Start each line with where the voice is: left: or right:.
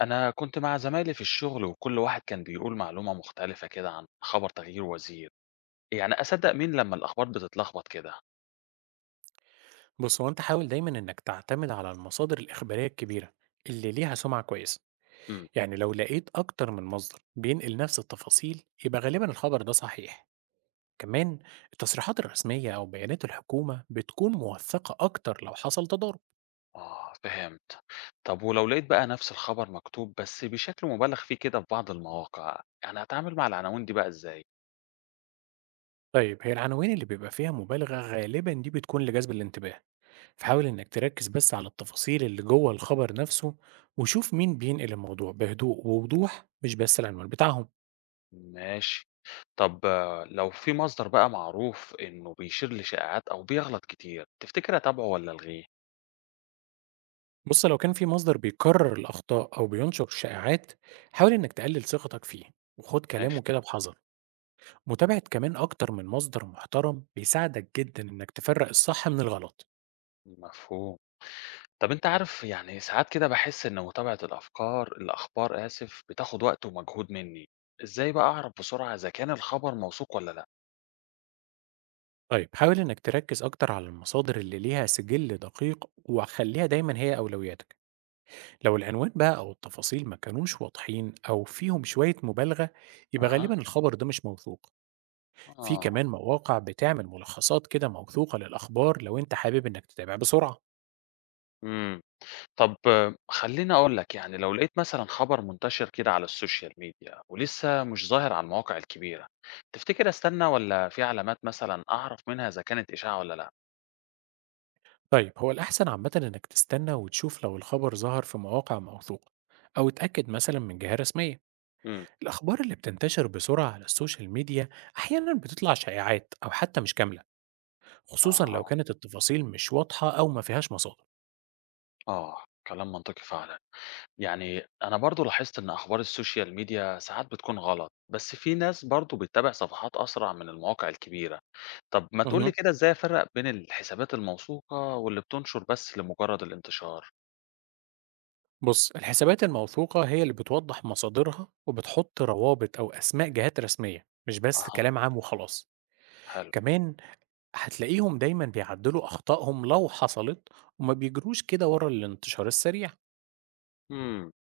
left: أنا كنت مع زمايلي في الشغل وكل واحد كان بيقول معلومة مختلفة كده عن خبر تغيير وزير، يعني أصدق مين لما الأخبار بتتلخبط كده؟
right: بص هو انت حاول دايما انك تعتمد على المصادر الإخبارية الكبيرة اللي ليها سمعة كويسة.
left: امم
right: يعني لو لقيت أكتر من مصدر بينقل نفس التفاصيل يبقى غالبا الخبر ده صحيح. كمان التصريحات الرسمية أو بيانات الحكومة بتكون موثقة أكتر لو حصل تضارب.
left: آه، فهمت. طب ولو لقيت بقى نفس الخبر مكتوب بس بشكل مبالغ فيه كده في بعض المواقع، يعني هتعامل مع العناوين دي بقى إزاي؟
right: طيب هي العناوين اللي بيبقى فيها مبالغة غالبا دي بتكون لجذب الانتباه، فحاول انك تركز بس على التفاصيل اللي جوه الخبر نفسه، وشوف مين بينقل الموضوع بهدوء ووضوح مش بس العنوان بتاعهم.
left: ماشي. طب آه، لو في مصدر بقى معروف إنه بيشير لشائعات أو بيغلط كتير، تفتكر أتابعه ولا ألغيه؟
right: بص لو كان في مصدر بيكرر الأخطاء أو بينشر شائعات، حاول إنك تقلل ثقتك فيه وخد
left: ماشي.
right: كلامه كده بحذر. متابعة كمان أكتر من مصدر محترم بيساعدك جدا إنك تفرق الصح من الغلط.
left: مفهوم. طب أنت عارف، يعني ساعات كده باحس إن متابعة الأخبار بتاخد وقت ومجهود منّي، إزاي بقى أعرف بسرعة إذا كان الخبر موثوق والّا لأ؟
right: طيب حاول إنك تركز أكتر على المصادر اللي ليها سجل دقيق وخليها دايما هي أولوياتك. لو العنوان بقى أو التفاصيل ما كانوش واضحين أو فيهم شوية مبالغة يبقى
left: أها.
right: غالبا الخبر ده مش موثوق. في
left: آه.
right: كمان مواقع بتعمل ملخصات كده موثوقة للأخبار لو أنت حابب إنك تتابع بسرعة.
left: إمم. طب آه، خلّيني أقول لك، يعني لو لقيت مثلًا خبر منتشر كده على السوشيال ميديا ولسه مش ظاهر على المواقع الكبيرة، تفتكر أستنى والّا في علامات مثلًا أعرف منها إذا كانت إشاعة والّا لأ؟
right: طيب هو الأحسن عامة إنك تستنى وتشوف لو الخبر ظهر في مواقع موثوقة أو اتأكد مثلا من جهة رسمية.
left: إمم.
right: الأخبار اللي بتنتشر بسرعة على السوشيال ميديا أحيانا بتطلع شائعات أو حتى مش كاملة، خصوصا لو
left: أها.
right: كانت التفاصيل مش واضحة أو ما فيهاش مصادر.
left: آه، كلام منطقي فعلًا. يعني أنا برضو لاحظت إن أخبار السوشيال ميديا ساعات بتكون غلط، بس في ناس برضو بتتابع صفحات أسرع من المواقع الكبيرة. طب ما تقولي
right: مهم.
left: كده، إزاي أفرق بين الحسابات الموثوقة واللي بتنشر بس لمجرد الانتشار؟
right: بص الحسابات الموثوقة هي اللي بتوضح مصادرها وبتحط روابط أو أسماء جهات رسمية مش بس
left: أها.
right: كلام عام وخلاص.
left: حلو.
right: كمان هتلاقيهم دايما بيعدلوا أخطائهم لو حصلت وما بيجروش كده ورا الانتشار السريع.
left: مم.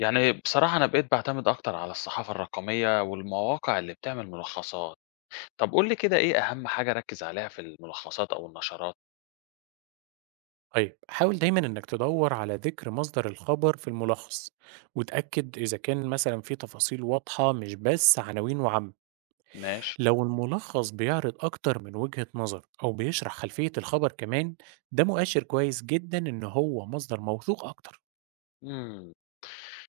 left: يعني بصراحة أنا بقيت بعتمد أكتر على الصحافة الرقمية والمواقع اللي بتعمل ملخصات. طب قولي كده، إيه أهم حاجة أركز عليها في الملخصات أو النشرات؟
right: طيب حاول دايما انك تدور على ذكر مصدر الخبر في الملخص، وتأكد اذا كان مثلا في تفاصيل واضحة مش بس عناوين وعم.
left: ماشي.
right: لو الملخص بيعرض اكتر من وجهة نظر او بيشرح خلفية الخبر كمان، ده مؤشر كويس جدا ان هو مصدر موثوق اكتر.
left: إمم.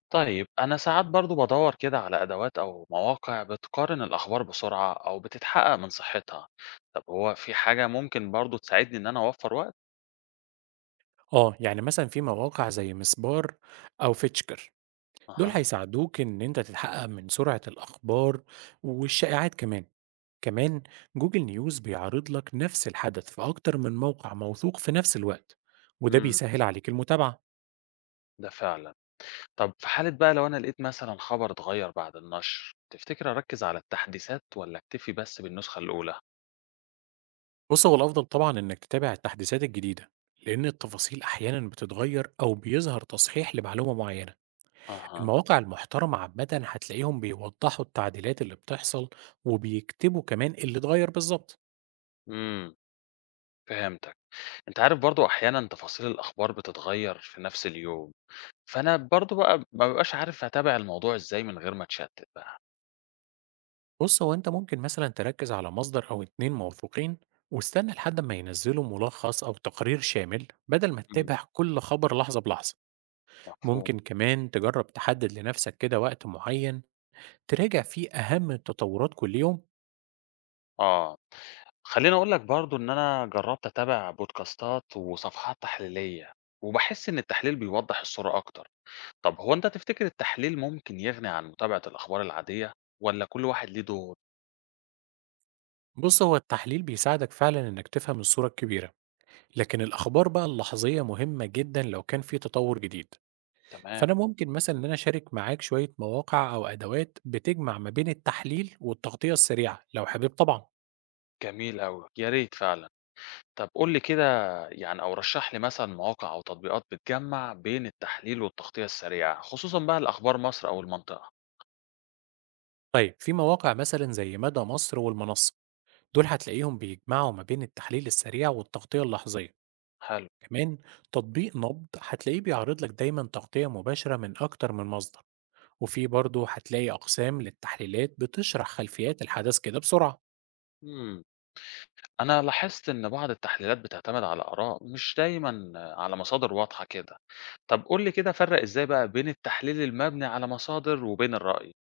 left: طيب أنا ساعات برضه بادوّر كده على أدوات أو مواقع بتقارن الأخبار بسرعة أو بتتحقق من صحتها، طب هو في حاجة ممكن برضه تساعدني إن أنا أوفّر وقت؟
right: اه يعني مثلا في مواقع زي مسبار او فيتشكر، دول
left: أها.
right: هيساعدوك إن أنت تتحقق من سرعة الأخبار والشائعات. كمان كمان جوجل نيوز بيعرض لك نفس الحدث في أكتر من موقع موثوق في نفس الوقت، وده
left: إمم،
right: بيسهل عليك المتابعة.
left: ده فعلًا. طب في حالة بقى لو أنا لقيت مثلًا خبر اتغيّر بعد النشر، تفتكر أركّز على التحديثات والّا أكتفي بس بالنسخة الأولى؟
right: بص هو الأفضل طبعا إنك تتابع التحديثات الجديدة، لأن التفاصيل أحيانا بتتغير أو بيظهر تصحيح لمعلومة معينة.
left: أها.
right: المواقع المحترمة عامة هتلاقيهم بيوضحوا التعديلات اللي بتحصل وبيكتبوا كمان اللي اتغير بالظبط.
left: إمم، فهمتك. أنت عارف برضه أحيانًا تفاصيل الأخبار بتتغيّر في نفس اليوم، فأنا برضه بقى ما بابقاش عارف أتابع الموضوع إزاي من غير ما أتشتِّت بقى.
right: بص هو انت ممكن مثلا تركز على مصدر او اتنين موثوقين، واستنى لحد ما ينزلوا ملخص او تقرير شامل بدل ما
left: إمم،
right: تتابع كل خبر لحظة بلحظة.
left: مفهوم.
right: ممكن كمان تجرب تحدد لنفسك كده وقت معين تراجع فيه اهم التطورات كل يوم.
left: آه. خلّيني أقول لك برضه إن أنا جرّبت أتابع بودكاستات وصفحات تحليلية، وباحس إن التحليل بيوضّح الصورة أكتر. طب هو أنت تفتكر التحليل ممكن يغني عن متابعة الأخبار العادية والّا كل واحد ليه دور؟
right: بص هو التحليل بيساعدك فعلا انك تفهم الصورة الكبيرة، لكن الاخبار بقى اللحظية مهمة جدا لو كان في تطور جديد.
left: تمام.
right: فانا ممكن مثلا ان انا اشارك معاك شوية مواقع او ادوات بتجمع ما بين التحليل والتغطية السريعة لو حابب طبعا.
left: جميل أوي، يا ريت فعلًا. طب قُل لي كده، يعني أو رشّح لي مثلًا مواقع أو تطبيقات بتجمّع بين التحليل والتغطية السريعة، خصوصًا بقى لأخبار مصر أو المنطقة.
right: طيب في مواقع مثلا زي مدى مصر والمنصة، دول هتلاقيهم بيجمعوا ما بين التحليل السريع والتغطية اللحظية.
left: حلو.
right: كمان تطبيق نبض هتلاقيه بيعرض لك دايما تغطية مباشرة من أكتر من مصدر، وفي برضه هتلاقي أقسام للتحليلات بتشرح خلفيات الحدث كده بسرعة.
left: إمم. أنا لاحظت إن بعض التحليلات بتعتمد على آراء مش دايمًا على مصادر واضحة كده. طب قُل لي كده، أفرّق إزاي بقى بين التحليل المبني على مصادر وبين الرأي؟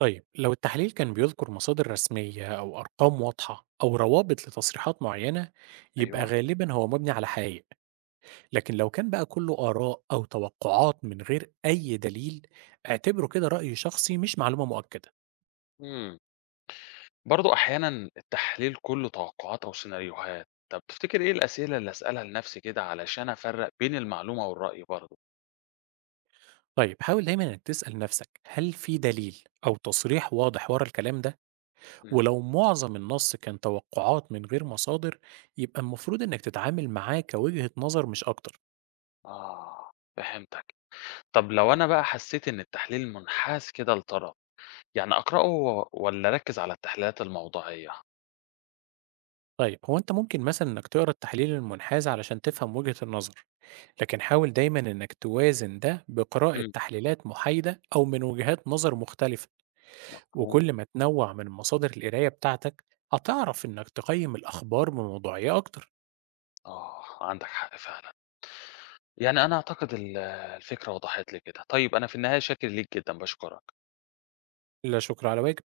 right: طيب لو التحليل كان بيذكر مصادر رسمية أو أرقام واضحة أو روابط لتصريحات معينة، يبقى
left: أيوه.
right: غالبا هو مبني على حقيقة. لكن لو كان بقى كله آراء أو توقعات من غير أي دليل، اعتبره كده رأي شخصي مش معلومة مؤكدة.
left: إمم. برضه أحيانًا التحليل كُلّه توقعات أو سيناريوهات. طب تفتكر إيه الأسئلة اللي أسألها لنفسي كده علشان أفرّق بين المعلومة والرأي برضه؟
right: طيب حاول دايما انك تسأل نفسك هل في دليل أو تصريح واضح ورا الكلام ده.
left: إمم.
right: ولو معظم النص كان توقعات من غير مصادر، يبقى المفروض انك تتعامل معاه كوجهة نظر مش أكتر.
left: آه، فهمتك. طب لو أنا بقى حسيت إن التحليل منحاز كده لطرف، يعني أقرأه والّا أركّز على التحليلات الموضوعية؟
right: طيب هو انت ممكن مثلا انك تقرا التحليل المنحاز علشان تفهم وجهة النظر، لكن حاول دايما انك توازن ده بقراءة
left: إمم.
right: تحليلات محايدة او من وجهات نظر مختلفة.
left: مفهوم.
right: وكل ما تنوع من مصادر القراية بتاعتك هتعرف إنك تقيم الأخبار بموضوعية أكتر.
left: آه، عندك حق فعلًا. يعني أنا أعتقد الفكرة وضحت لي كده. طيب أنا في النهاية شاكر ليك جدًا، باشكرك.
right: لا شكر على واجب.